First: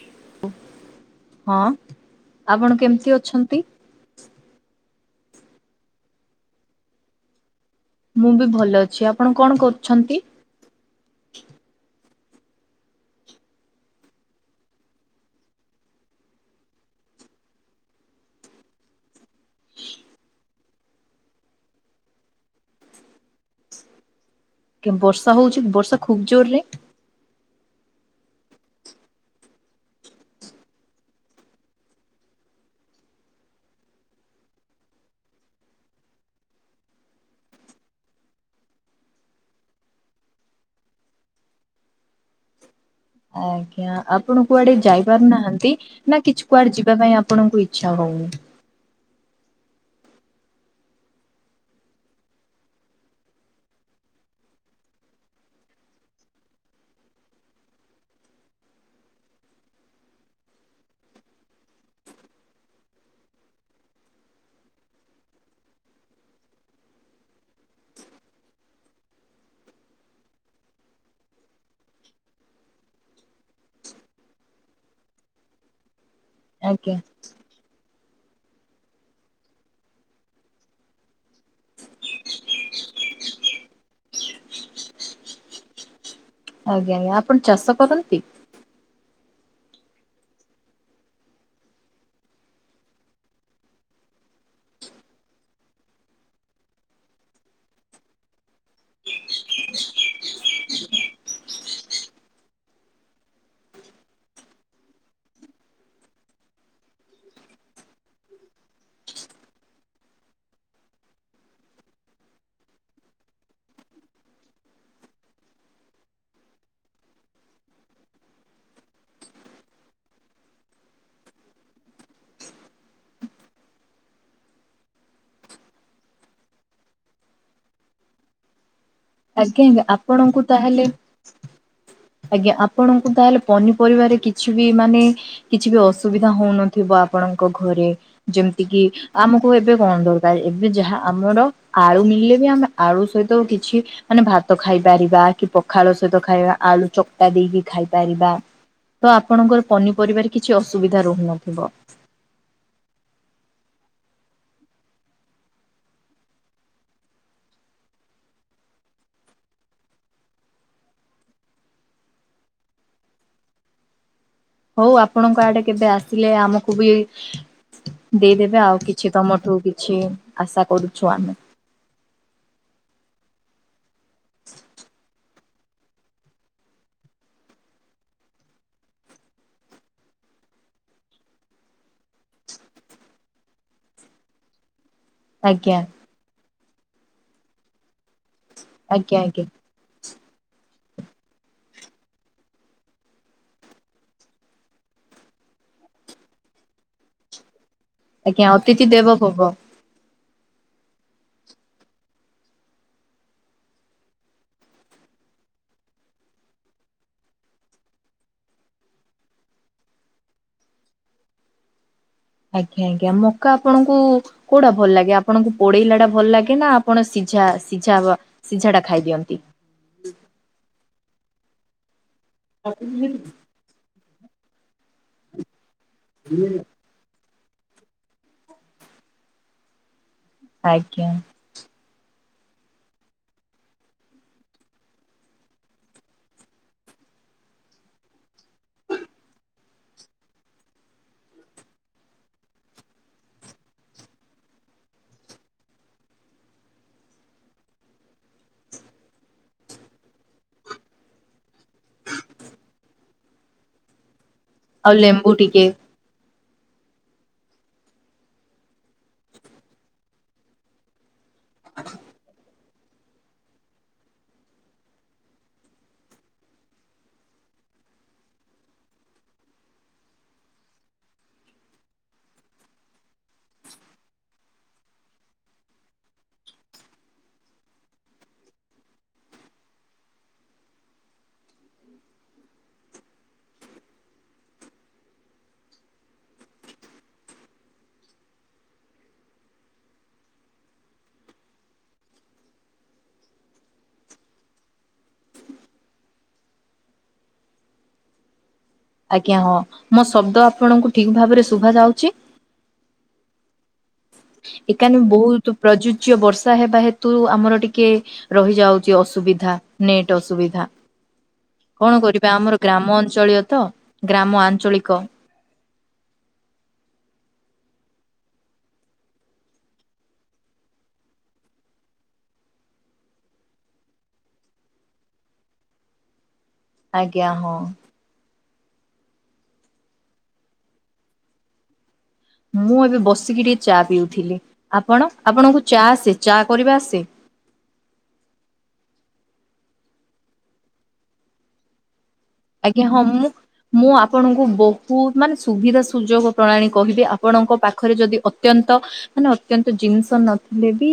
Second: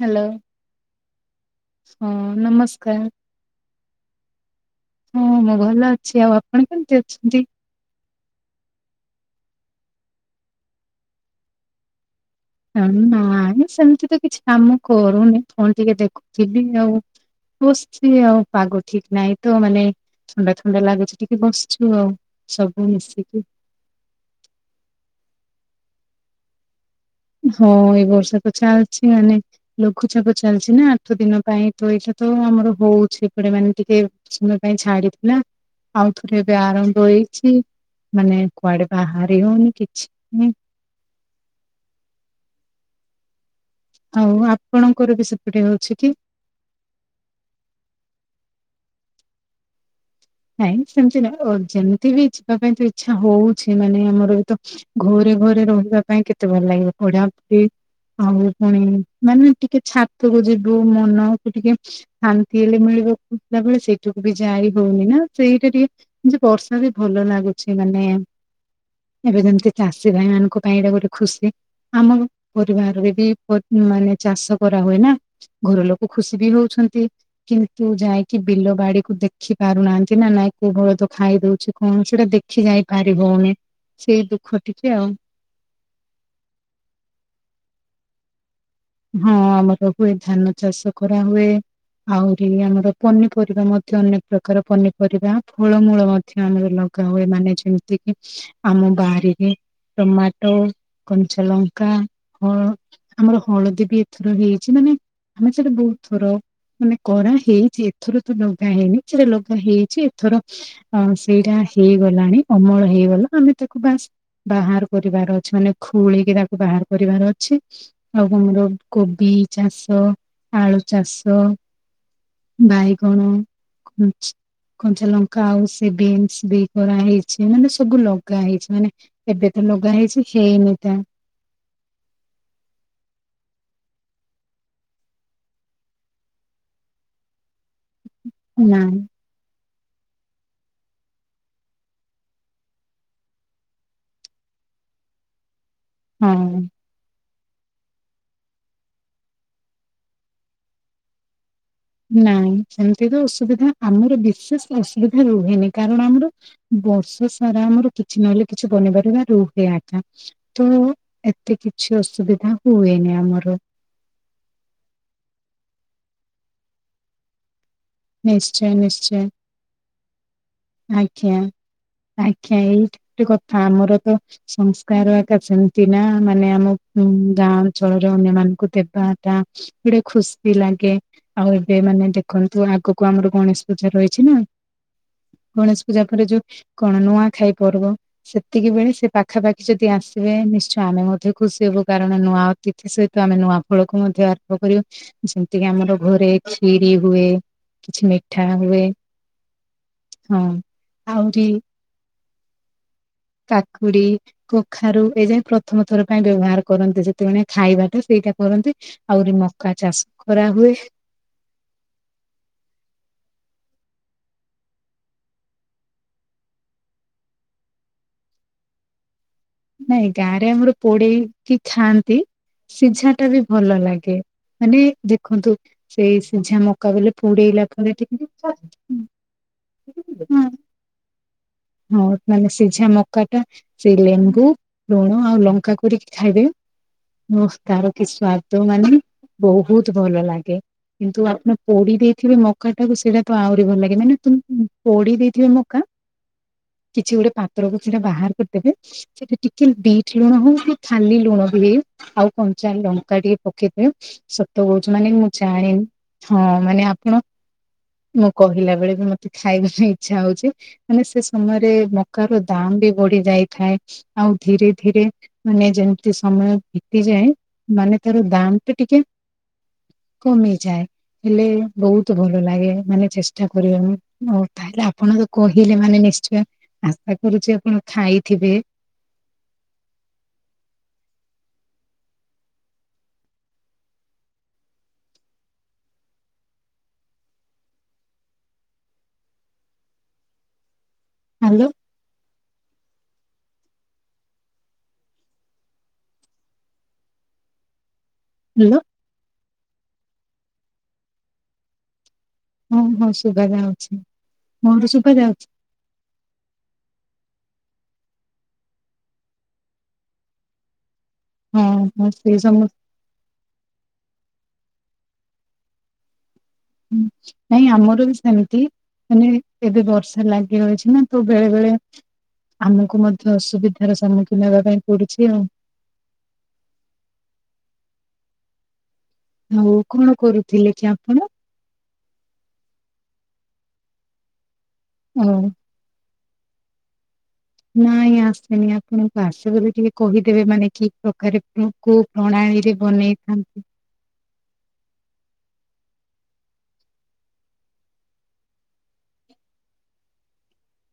Hello ହଁ ଆପଣ କେମିତି ଅଛ ହଁ ମୁଁ ଭଲ ଅଛି ଆଉ ଆପଣ କେମିତି ଅଛନ୍ତି? ମୁଁ ବି ଭଲ ଅଛି ଆପଣ କଣ କରୁଛନ୍ତି? ନାଇ ସେମିତିତ କିଛି କାମ କରୁନି ଫୋନ୍ ଟିକେ ଦେଖୁଥିଲି ଆଉ। ବସିଚି ଆଉ ପାଗ ଠିକ୍ ନାହିଁତ ମାନେ ଥଣ୍ଡା ଥଣ୍ଡା ଲାଗୁଚି ଟିକେ ବସଛୁ ଆଉ ସବୁ ମିଶିକି। କେ ବର୍ଷା ହଉଚି ବର୍ଷା ଖୁବ୍ ଜୋରେ। ହଁ ଏଇ ବର୍ଷାତ ଚାଲିଚି ମାନେ ଲଘୁଚାପ ଚାଲିଚିନା ଆଠ ଦିନ ପାଇଁ ତଏଇଟାତ ଆମର ହଉଚି ଏପଟେ ମାନେ ଟିକେ କିଛି ସମୟ ପାଇଁ ଛାଡ଼ିଥିଲା। ଆଉ ଥରେ ଏବେ ଆରମ୍ଭ ହେଇଚି ମାନେ କୁଆଡ଼େ ବାହାରି ହଉନି କିଛିନାହିଁ। ଆଜ୍ଞା ଆଉ ଆପଣ କୁଆଡ଼େ ଯାଇ ଆପଣଙ୍କର ବି ସେପଟେ ପାରୁନାହାନ୍ତି ହଉଛି କି? ନାକିଛି କୁଆଡ଼େ ଯିବା ପାଇଁ ଆପଣଙ୍କୁ ଇଚ୍ଛା ହଉନି? ନାଇଁ ସେମିତି ନାଇଁ ଯେମିତିବି ଯିବା ପାଇଁତ ଇଚ୍ଛା ହଉଛି ମାନେ ଆମର ବିତ ଘରେ ଘରେ ରହିବା ପାଇଁ କେତେ ଭଲ ଲାଗିବ ଭଡ଼ାଫ୍ରି ଆଉ ପୁଣି ମାନେ ଟିକେ ଛାତକୁ ଯିବୁ ମନକୁ ଟିକେ ଶାନ୍ତି ହେଲେ ମିଳିବାକୁ ତାବେଳେ ସେଇଠାକୁବି ଯାଇ ହଉନିନା। ସେଇଟା ଟିକେ ଯେ ବର୍ଷା ରେ ଭଲ ଲାଗୁଛି ମାନେ ଏବେ ଯେମ୍ତି ଚାଷୀ ଭାଇ ମାନଙ୍କ ପାଇଁ ଏଇଟା ଗୋଟେ ଖୁସି। ଆମ ପରିବାରରେ ବି ମାନେ ଚାଷ କରା ହୁଏ ନା ଘର ଲୋ କ ଖୁସି ବି ଆଜ୍ଞା ହଉଛନ୍ତି କିନ୍ତୁ ଯାଇକି ବିଲ ବାଡିକୁ ଦେଖି ପାରୁନାହାନ୍ତି। କି ନା ନାଇଁ କୋଉ [unintelligible] ତ ଖାଇ ଦଉଛି କଣ ସେଟା ଦେଖି ଯାଇ ପାରି [unintelligible] ସେଇ ଦୁଃଖ ଟିକେ ଆଉ। ଆଜ୍ଞା-ଆଜ୍ଞା, ଆପଣ ଚାଷ କରନ୍ତି? ହଁ ଆମର ହୁଏ ଧାନ ଚାଷ କରାହୁଏ। ଆହୁରି ଆମର ପନିପରିବା ମଧ୍ୟ ଅନେକ ପ୍ରକାର ପନିପରିବା ଫଳମୂଳ ମ ଧ୍ୟ ଆମର ଲଗା ହୁଏ ମାନେ ଯେମ୍ତି କି ଆମ ବାରିରେ ଟମାଟୋ, କଞ୍ଚାଲଙ୍କା [unintelligible] ଆମର ହଳଦୀ ବି ଏଥର ହେଇଚି ମାନେ ଆମେ ସେଠି ବହୁତ୍ ଥର ମାନେ କରା ହେଇଚି ଏଥର ତ ଲଗା ହେଇନି [unintelligible] ଲଗା ହେଇଚି ଏଥର ହଁ ସେଇଟା ହେଇଗଲାଣି ଅମଳ ହେଇଗଲା ଆମେ ତାକୁ ବାସ୍ ବାହାର୍ କରିବାର ଅଛି ମାନେ ଖୋଳିକି ତାକୁ ବାହାର୍ କରିବାର ଅଛି। ଆଉ ଆମର କୋବି ଚାଷ, ଆଳୁ ଚାଷ ବାଇଗଣ, କନ୍ଚ କଞ୍ଚା ଲଙ୍କା ଆଉ ସେ ବିନ୍ସ ବି କରାହେଇଚି, ମାନେ ସବୁ ଲଗା ହେଇଚି ମାନେ ଏବେ ଆଜ୍ଞା ତ ଆଜ୍ଞା ଲଗା ହେଇଚି, ଆପଣଙ୍କୁ ହେଇନି ତାହେଲେ ତା। ଆଜ୍ଞା ଆପଣଙ୍କୁ ତାହେଲେ ପନିପରିବାରେ କିଛି ବି ମାନେ କିଛି ବି ଅସୁବିଧା ହଉନ ଥିବ ଆପଣଙ୍କ ଘରେ, ଯେମ୍ତି କିି ନାଇଁ ଆମକୁ ଏବେ କଣ ଦରକାର୍, ଏବେ ଯାହା ଆମର ଆଳୁ ମିଳିଲେ ବି ଆମେ ଆଳୁ ସହିତ କିଛି ମାନେ ଭାତ ଖାଇପାରିବା କି ପଖାଳୁ ସହିତ ଖାଇବା ହଁ ଆଳୁ ଚ କ୍ଟା ଦେଇକି ଖାଇପାରିବା, ତ ଆପଣଙ୍କର ପନିପରିବାରେ କିଛି ଅସୁବିଧା ରହୁନଥିବ। ନାଇଁ ସେମ୍ତି ତ ଅସୁବିଧା ଆମର ବିଶେଷ ଅସୁବିଧା ରୁହେନି, କାରଣ ଆମର ବର୍ଷ ସାରା ଆମର କିଛି ନହେଲେ କିଛି ପନିପରିବା ରୁହେ [unintelligible] ତ ଏତେ କିଛି ଅସୁବିଧା ହୁଏନି ଆମର। ହଉ ଆପଣଙ୍କ ଆଡେ କେବେ ଆସିଲେ ଆମକୁ ବି ଦେଇଦେବେ ନିଶ୍ଚୟ ଆଉ କିଛି ନିଶ୍ଚୟ ତମଠୁ କିଛି ଆଶା କରୁଛୁ ଆମେ ଆଜ୍ଞା ଆଜ୍ଞା ଏଇଟା ଗୋଟେ କଥା, ଆମର ତ ସଂସ୍କାର ସେମ୍ତି ନା, ମାନେ ଆମ ଗାଁ ଅଞ୍ଚଳରେ ଅନ୍ୟମାନଙ୍କୁ ଦେବା ତା ଗୋଟେ ଖୁସି ବି ଲାଗେ, ଆଉ ଏବେ ମାନେ ଦେଖନ୍ତୁ ଆଗକୁ ଆମର ଗଣେଶ ପୂଜା ରହିଚି ନା। ଆଜ୍ଞା ଗଣେଶ ପୂଜା ପରେ ଯୋଉ କଣ ନୂଆଖାଇ ପର୍ବ, ସେତିକି ବେଳେ ସେ ଆଜ୍ଞା ଆଜ୍ଞା ପାଖାପା ଯଦି ଆସିବେ ନିଶ୍ଚୟ ଆମେ ମଧ୍ୟ ଖୁସି ହେବୁ କାରଣ ନୂଆ ଅତିଥି ସହିତ ଆମେ ନୂଆ ଫଳକୁ ମଧ୍ୟ ଆରମ୍ଭ କରିବୁ। ଯେମ୍ତିକି ଆମର ଘରେ କ୍ଷୀରି ହୁଏ। କିଛି ମିଠା ଆଜ୍ଞା, ହୁଏ ଅତିଥି ଦେବ ଭବ। ହଁ, ଆହୁରି କାକୁଡି କଖାରୁ [unintelligible] ପ୍ରଥମ ଥର ପାଇଁ ବ୍ୟବହାର କରନ୍ତି, ଯେତେବେଳେ ଖାଇବାଟା ସେଇଟା କରନ୍ତି। ଆହୁରି ମକା ଚାଷ କରାହୁଏ। ଆଜ୍ଞା-ଆଜ୍ଞା, ମକା ଆପଣଙ୍କୁ କୋଉଟା ଭଲ୍ ଲାଗେ, ଆପଣଙ୍କୁ ପୋଡେଇଲା ଟା ଭଲ୍ ଲାଗେ ନା ଆପଣ ସିଝା-ସିଝା ସିଝାଟା ଖାଇ ଦିଅନ୍ତି। ନାଇଁ ଗାଁରେ ଆମର ପୋଡେଇକି ଖାଆନ୍ତି, ସିଝାଟା ବି ଭଲ ଲାଗେ ମାନେ ଦେଖନ୍ତୁ ସେଇ ସିଝା ମ କବିଲ ପୁଡ଼ଲା। ଆଜ୍ଞା ହଉ ମାନେ ସିଝା ମକାଟା। ସେ, ଲେମ୍ବୁ, ଲୁଣ, ଆଉ ଲଙ୍କା କରିକି ଖାଇଦେବେ। ତାର କି ସ୍ଵଦ ମାନେ ବହୁତ ଭଲ ଲାଗେ। କିନ୍ତୁ ଆପଣ ପୋଡି ଦେଇଥିବେ ମକା ଟାକୁ ସେଟା ତ ଆହୁରି ଭଲ ଲାଗେ ମାନେ ପୋଡି ଦେଇଥିବେ ମକା କିଛି ଗୋଟେ ପାତ୍ରକୁ ସେଟା ବାହାର କରିଦେବେ ସେଠି ଟିକେ ବିଟ ଲୁଣ ହଉ କି ଖାଲି ଲୁଣ ବି ହେଇ ଆଉ କଞ୍ଚା ଲଙ୍କା ଟିକେ ପକେଇଦିଏ। ଆଉ ତ ମାନେ ମୁଁ ଲେମ୍ବୁ ଟିକେ ଜାଣିନି ହଁ ମାନେ ଆପଣ ମୁଁ କହିଲା ବେଳେ ବି ମତେ ଖାଇବା ପାଇଁ ଇଚ୍ଛା ହଉଛି ମାନେ ସେ ସମୟରେ ମକାର ଦାମ୍ ବି ବଢି ଯାଇଥାଏ। ଆଉ ଧୀରେ ଧୀରେ ମାନେ ଯେମିତି ସମୟ ବିତିଯାଏ। ମାନେ ତର ଦାମ ତ ଟିକେ କମିଯାଏ। ହେଲେ ବହୁତ ଭଲ ଲାଗେ ମାନେ ଚେଷ୍ଟା କରିବା ମୁ ହଉ ତାହେଲେ ଆପଣ ତ କହିଲେ ମାନେ ନିଶ୍ଚୟ ଆଶା କରୁଛି ଆପଣ ଖାଇଥିବେ। ହ୍ୟାଲୋ ହ୍ୟାଲୋ ଆଜ୍ଞା ହଁ ମୋ ଶବ୍ଦ ଆପଣଙ୍କୁ ଠିକ ଭାବରେ ଶୁଭା ଯାଉଛି। ହଁ ହୋ ସୁବା ଯାଉଛି। ଏ ମୋର କାନି ଶୁଭା ଯାଉଛି ବହୁତ୍ ପ୍ରଯୁଜ୍ୟ ବର୍ଷା ହେବା ହେତୁ ଆମର ଟିକେ ରହିଯାଉଛି ଅସୁବିଧା ନେଟ ଅସୁବିଧା ହଁ କଣ ହଁ ସେ କରିବା ଆମର ସମସ୍ତ ଗ୍ରାମ ଅଞ୍ଚଳୀୟ ତ ଗ୍ରାମ ଆଞ୍ଚଳିକ ହଁ ନାଇଁ ଆମର ବି ସେମିତି ମାନେ ଏବେ ବର୍ଷା ଲାଗି ରହିଛି ନା ତୁ ବେଳେ ବେଳେ ଆମକୁ ମଧ୍ୟ ଅସୁବିଧାର ସମ୍ମୁଖୀନ ହେବା ପାଇଁ ପଡୁଛି ଆଉ ଆଜ୍ଞା ହଁ ହଉ କଣ କରୁଥିଲେ କି ଆପଣ ମୁଁ ଏବେ ବସିକି ଟିକେ ଚା ପିଉଥିଲି ଆପଣ ଓ ଆପଣଙ୍କୁ ଚା ଆସେ ଚା କରିବା ଆସେ। ନାଇଁ ଆସେନି ଆପଣଙ୍କୁ ଆସେ ବୋଲି ଟିକେ କହିଦେବେ ମାନେ କି ପ୍ରକରକୋ ଆଜ୍ଞା ହଁ ମୁଁ ମୁଁ ଆପଣଙ୍କୁ ବହୁତ ମାନେ ସୁବିଧା ସୁଯୋଗ ପ୍ରଣାଳୀ କହିବି ଆପଣଙ୍କ ପାଖରେ ଯଦି ଅତ୍ୟନ୍ତ ମାନେ ଅତ୍ୟନ୍ତ ଜିନିଷ ନଥିଲେ ବି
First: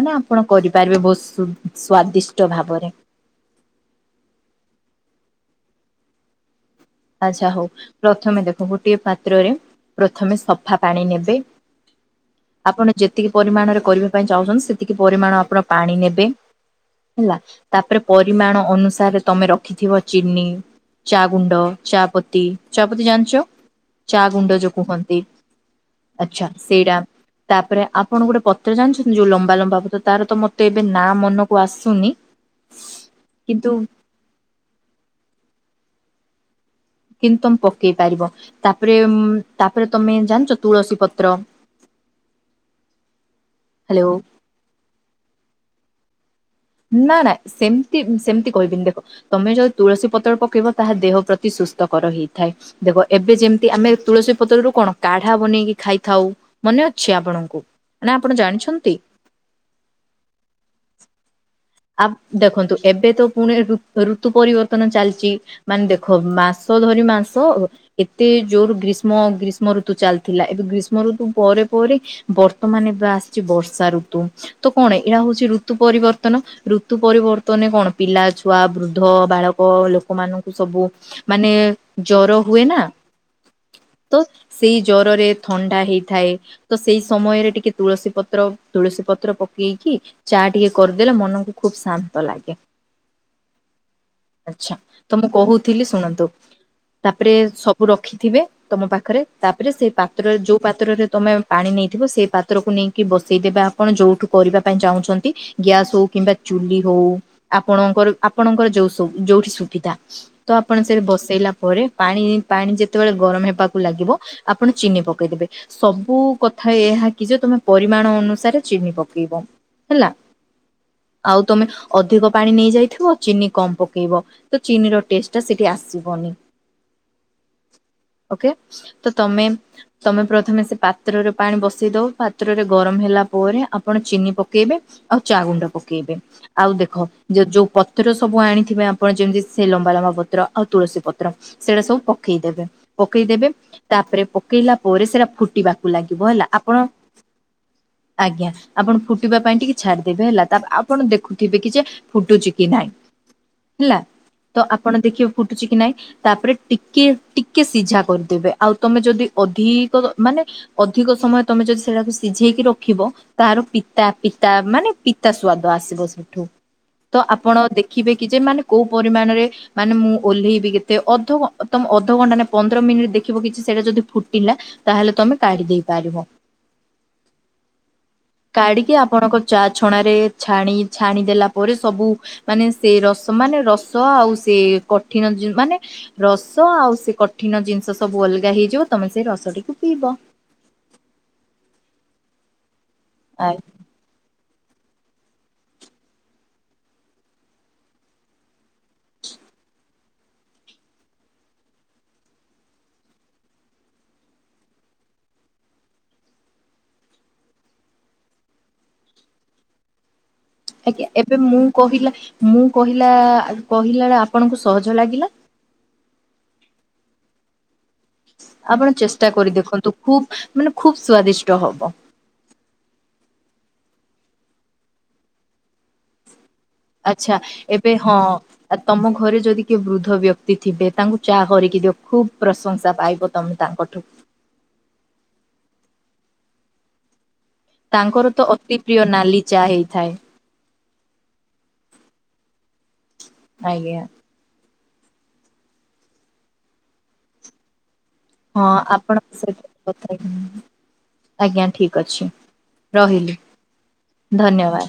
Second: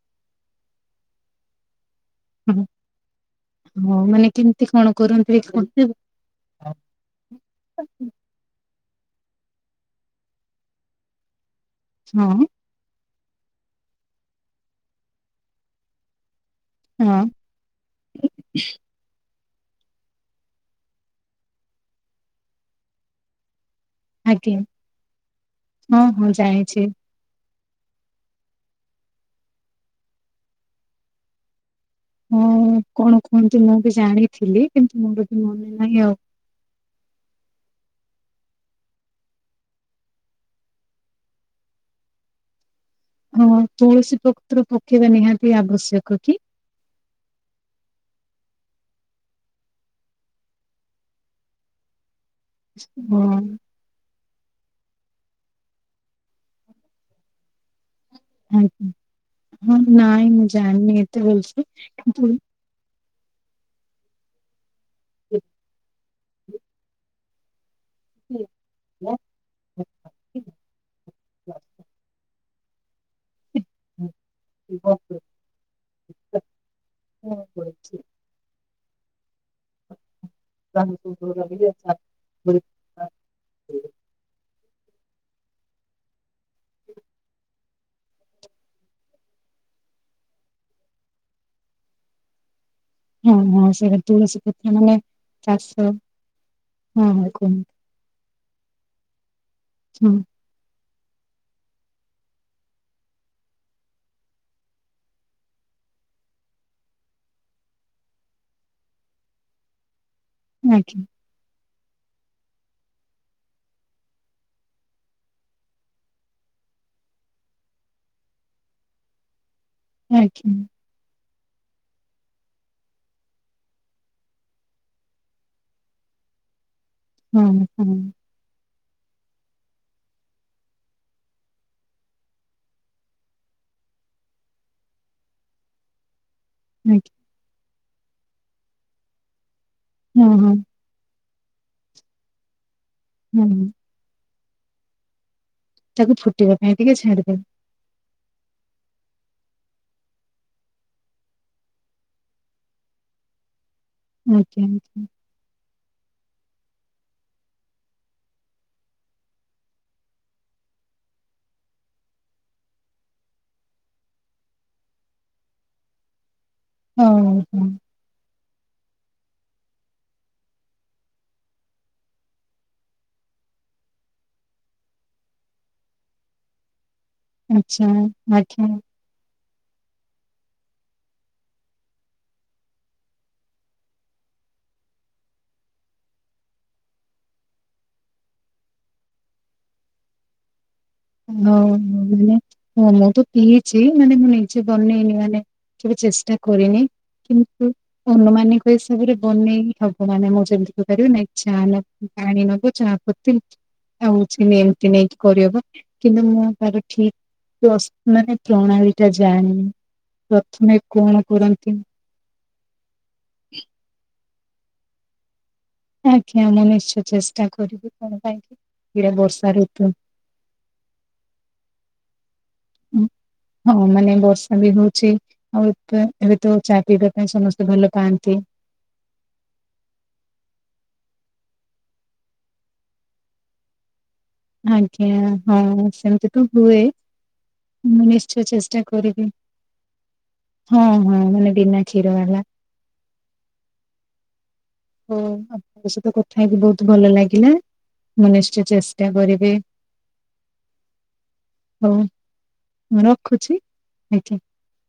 ମାନେ ଆପଣ କରିପାରିବେ ବହୁତ ସ୍ଵାଦିଷ୍ଟ ହଁ ଭାବରେ ହଁ ମାନେ କେମିତି କଣ କରନ୍ତି? ଆଚ୍ଛା ହଉ ପ୍ରଥମେ ଦେଖ ଗୋଟିଏ ପାତ୍ରରେ ପ୍ରଥମେ ସଫା ପାଣି ନେବେ। ହଁ ଆପଣ ଯେତିକି ପରିମାଣରେ କରିବା ପାଇଁ ଚାହୁଁଛନ୍ତି ସେତିକି ପରିମାଣ ଆପଣ ପାଣି ନେବେ। ହଁ ହେଲା ତାପରେ ପରିମାଣ ଅନୁସାରେ ତମେ ରଖିଥିବ। ଚିନି ଚା ଗୁଣ୍ଡ ଚାପତି ଚାହାପତି ଜାଣିଛ। ଚା ଗୁଣ୍ଡ ଆଜ୍ଞା ଯୋଉ କୁହନ୍ତି ହଁ ହଁ ଆଛା ଜାଣିଛି। ସେଇଟା ତାପରେ ଆପଣ ଗୋଟେ ପତ୍ର ଜାଣିଛନ୍ତି ଯୋଉ ଲମ୍ବା ଲମ୍ବା ପତ୍ର ତାର ତ ମତେ ଏବେ ନା ମନକୁ ଆସୁନି ହଁ କଣ କୁହନ୍ତିୁ କିନ୍ତୁ ମୁଁ ବି ଜାଣିଥିଲି କିନ୍ତୁ ମୋର ବି ମନେ ନାହିଁ ଆଉ କିନ୍ତୁ ତମେ ପକେଇ ପାରିବ ତାପରେ ତାପରେ ତମେ ଜାଣିଛ ତୁଳସୀ ପତ୍ର। ହଁ ହ୍ୟାଲୋ ତୁଳସୀ ପତ୍ର ପକେଇବା ନିହାତି ଆବଶ୍ୟକ କି ନା ନା ସେମିତି ସେମିତି କହିବିନି ଦେଖ। ତମେ ଯଦି ତୁଳସୀ ପତ୍ର ପକେଇବ ତାହା ଦେହ ପ୍ରତି ସୁସ୍ଥକର ହେଇ ଥାଏ ଦେଖ ହଁ ଏବେ ଯେମିତି ଆମେ ତୁଳସୀ ପତ୍ରରୁୁ କଣ କାଢା ବନେଇକି ଖାଇଥାଉ ମନେ ଅଛି ଆପଣଙ୍କୁ ନାଁ ଆପଣ ଆଜ୍ଞା ଜାଣିଛନ୍ତି? ହଁ ନାଇଁ ମୁଁ ଜାଣିନି ଏତେ ଭଲସେ। ଆ କିନ୍ତୁ ଦେଖନ୍ତୁ ଏବେ ତ ପୁଣି ରୁ ଋତୁ ପରିବର୍ତ୍ତନ ଚାଲିଚି ହଁ ମାନେ ଦେଖ ମାସ ଧରି ମାସ ଏତେ ଜୋର ଗ୍ରୀଷ୍ମ ଗ୍ରୀଷ୍ମ ଋତୁ ଚାଲିଥିଲା ଏବେ ଗ୍ରୀଷ୍ମ ଋତୁ ପରେ ପରେ ବର୍ତ୍ତମାନେ ଏବେ ଆସିଛି ବର୍ଷା ଋତୁ ତ କଣ ଏହା ହଉଛି ଋତୁ ପରିବର୍ତ୍ତନ ଋତୁ ପରିବର୍ତ୍ତନେ ହଁ କଣ ପିଲା ଛୁଆ ବୃଦ୍ଧ ବାଳ କ ଲୋକମାନଙ୍କୁ ସବୁ ମାନେ ଜର ହୁଏ ନା ତ ସେଇ ଜରରେ ଥଣ୍ଡା ହେଇଥାଏ ତ ସେଇ ସମୟରେ ଟିକେ ତୁଳସୀ ପତ୍ର ତୁଳସୀ ପତ୍ର ପକେଇକି ଚା ଟିକେ କରିଦେଲେ ମନକୁ ଖୁବ ଶାନ୍ତ ଲାଗେ। ସେଇଟା ତୁଳସୀ ପତ୍ର ଆଛା ମାନେ ତ ମୁଁ ଚାଷ କହୁଥିଲି ଶୁଣନ୍ତୁ ହଁ ହଁ ତାପରେ କୁହନ୍ତୁ ସବ ରଖିଥିବେ ତମ ପାଖରେ ତାପରେ ସେଇ ପାତ୍ର ଯୋଉ ପାତ୍ରରେ ତମେ ପାଣି ନେଇଥିବ ସେ ପାତ୍ରକୁ ନେଇକି ବସେଇଦେବେ ଆପଣ ଯଉଠୁ କରିବା ପାଇଁ ଚାହୁଁଛନ୍ତି ଗ୍ୟାସ୍ ହଉ କିମ୍ବା ଚୁଲି ହଉ ଆପଣଙ୍କର ଆପଣଙ୍କର ଯୋଉ ସବୁ ଯୋଉଠି ସୁବିଧା ତ ହଁ ଆପଣ ସେଠେ ଆଜ୍ଞା ବସେଇଲା ପରେ ପାଣି ପାଣି ଯେତେବେଳେ ଗରମ ହେବାକୁ ଲାଗିବ ଆପଣ ଚିନି ପକେଇଦେବେ। ସବୁ କଥା ଏହା କି ଯେ ତମେ ପରିମାଣ ଅନୁସାରେ ଚିନି ପକେଇବ ହେଲା। ଦେ୍ [inaudible] ଆଉ ତମେ ଅଧିକ ପାଣି ନେଇଯାଇଥିବ ଚିନି କମ ପକେଇବ। ତ ଚିନିର ଟେଷ୍ଟ ଟା ସେଠି ଆସିବନି। ହୁଁ ହୁଁ। ଓକେ ତ ତମେ। ତମେ ପ୍ରଥମେ ସେ ପାତ୍ରରେ ପାଣି ବସେଇ ଦଉ ପାତ୍ରରେ ଗରମ ହେଲା ପରେ ଆପଣ ଚିନି ପକେଇବେ। ଆଉ ଚା ଗୁଣ୍ଡ ପକ ପକେଇବେ ଆଉ ଦେଖ ଆଜ୍ଞା ଯୋ ଯୋଉ ପତ୍ର ସବୁ ଆଣିଥିବେ ଆପଣ ଯେମତି ସେ ଲମ୍ବା ଲମ୍ବା ହଁ ପତ୍ର ହଁ ଆଉ ତୁଳସୀ ପତ୍ର ସେଡା ସବୁ ପକେଇଦବେ ପକେଇଦେବେ ହଁ ତାପରେ ପକେଇଲା ପରେ ସେଟା ଫୁଟିବାକୁ ତାକୁ ଲାଗିବ ହେଲା ଫୁଟିବା ପାଇଁ ଆପଣ ଟିକେ ଛାଡିଦେବେ ଆଜ୍ଞା ଆପଣ ଫୁଟିବା ପାଇଁ ଟିକେ ଛାଡିଦେବେ ହେଲା। ତା ଆପଣ ଦେଖୁଥିବେ କି ଜେ ଫୁଟୁଛି କି ନାହିଁ ହେଲା ତ ଆଜ୍ଞା ଆପଣ ଆଜ୍ଞା। ଦେଖିବେ ଫୁଟୁଛି କି ନାଇଁ ତାପରେ ଟିକେ ଟିକେ ସିଝା କରିଦେବେ ଆଉ ତମେ ଯଦି ଅଧିକ ମାନେ ଅଧିକ ସମୟ ତମେ ଯଦି ସେଟାକୁ ସିଝେଇକି ରଖିବ ତାହାର ପିତା ପିତା ମାନେ ପି ତା ସ୍ୱାଦ ଆସିବ ସେଠୁ ହଉ ତ ଆପଣ ହଉ ଦେଖିବେ କି ଯେ ମାନେ କୋଉ ପରିମାଣରେ ମାନେ ମୁଁ ଓହ୍ଲେଇବି କେତେ ଅଧ ତମ ଅଧଘଣ୍ଟା ନା ପନ୍ଦର ମିନିଟ ଦେଖିବ କିଛି ସେଇଟା ଯଦି ଫୁଟିଲା ତାହେଲେ ତମେ କାଢି ଦେଇ ପାରିବ। ଆଚ୍ଛା ଆଜ୍ଞା। କାଡିକି ଆପଣଙ୍କ ଚାଛ ଛଣାରେ ଛାଣି ଛାଣି ଦେଲା ପରେ ସବୁ ମାନେ ସେ ରସ ମାନେ ରସ ଆଉ ସେ କଠିନ ମାନେ ରସ ଆଉ ସେ କଠିନ ଜିନିଷ ସବୁ ଅଲଗା ହେଇଯିବ ତମେ ସେଇ ରସ ଟିକୁୁ ପିଇବ। ହଁ ମାନେ ହ ମୁଁ ତ ଆ ପିଇଛି ମାନେ ମୁଁ ନିଜେ ବନେଇନି ମାନେ କେବେ ଚେଷ୍ଟା କରନି କିନ୍ତୁ ଅନୁମାନିକ ହିସାବରେ ବନେଇ ହବ ମାନେ ମୁଁ ଯେମିତି କରିପାରିବି ଇଚ୍ଛାହେଲା ଜାଣି ନବ ଚାହାପତି ଆଉଚ ଏମିତି ନେଇକି କରିହେବ। କିନ୍ତୁ ମୁଁ ତାର ଠିକ ମାନେ ପ୍ରଣାଳୀ ଟା ଜାଣି ପ୍ରଥମେ ଆଜ୍ଞା କଣ ଏବେ ମୁଁ କରନ୍ତି? କହିଲା ମୁଁ କହିଲା କହିଲା ବଳେ ଆପଣଙ୍କୁ ସହଜ ଲାଗିଲା। ଆଜ୍ ଆମଁ ନିଶ୍ଚୟ ଚେଷ୍ଟା କରିବୁ। ଆପଣ ଚେଷ୍ଟା କରି ଦେଖନ୍ତୁ ଖୁବ ମାନେ ଖୁବ ସ୍ଵାଦିଷ୍ଟ ହବ। ହଁ ମାନେ ବର୍ଷା ବି ହଉଛି। ଆଉ ଏ ଏବେ ତ ଚା ପିଇବା ପାଇଁ ଆଚ୍ଛା ସମସ୍ତେ ଏବେ ଭଲ ହଁ ପାଆନ୍ତି। ଆ ତମ ଘରେ ଯଦି କିଏ ବୃଦ୍ଧ ବ୍ୟକ୍ତି ଥିବେ ତାଙ୍କୁ ଚା କରିକି ଦିଅ ଖୁବ ପ୍ରଶଂସା ପାଇବ ତମେ ତାଙ୍କଠୁ ଆଜ୍ଞା ହଁ ସେମତି ତୁ ହୁଏ। ମୁଁ ତାଙ୍କର ନିଶ୍ଚୟ ତ ଚେଷ୍ଟା ଅତି ପ୍ରିୟ କରିବି ନାଲି ଚା ହେଇଥାଏ। ହଁ ହଁ ମାନେ ବିନା କ୍ଷୀର ବାଲା। ଆଜ୍ଞା ହ ଆପଣଙ୍କ ସହିତ କଥା ହେଇକି ବହୁତ ଭଲ ଲାଗିଲା। ମୁଁ ନିଶ୍ଚୟ ହଁ ଚେଷ୍ଟା ଆପଣଙ୍କ କରିବି। ସହିତ କଥା ହେଇକି ଆଜ୍ଞା ଠିକ ହଉ ଅଛି ମୁଁ ରହିଲି ରଖୁଛି ଆଜ୍ଞା। ଧନ୍ୟବାଦ।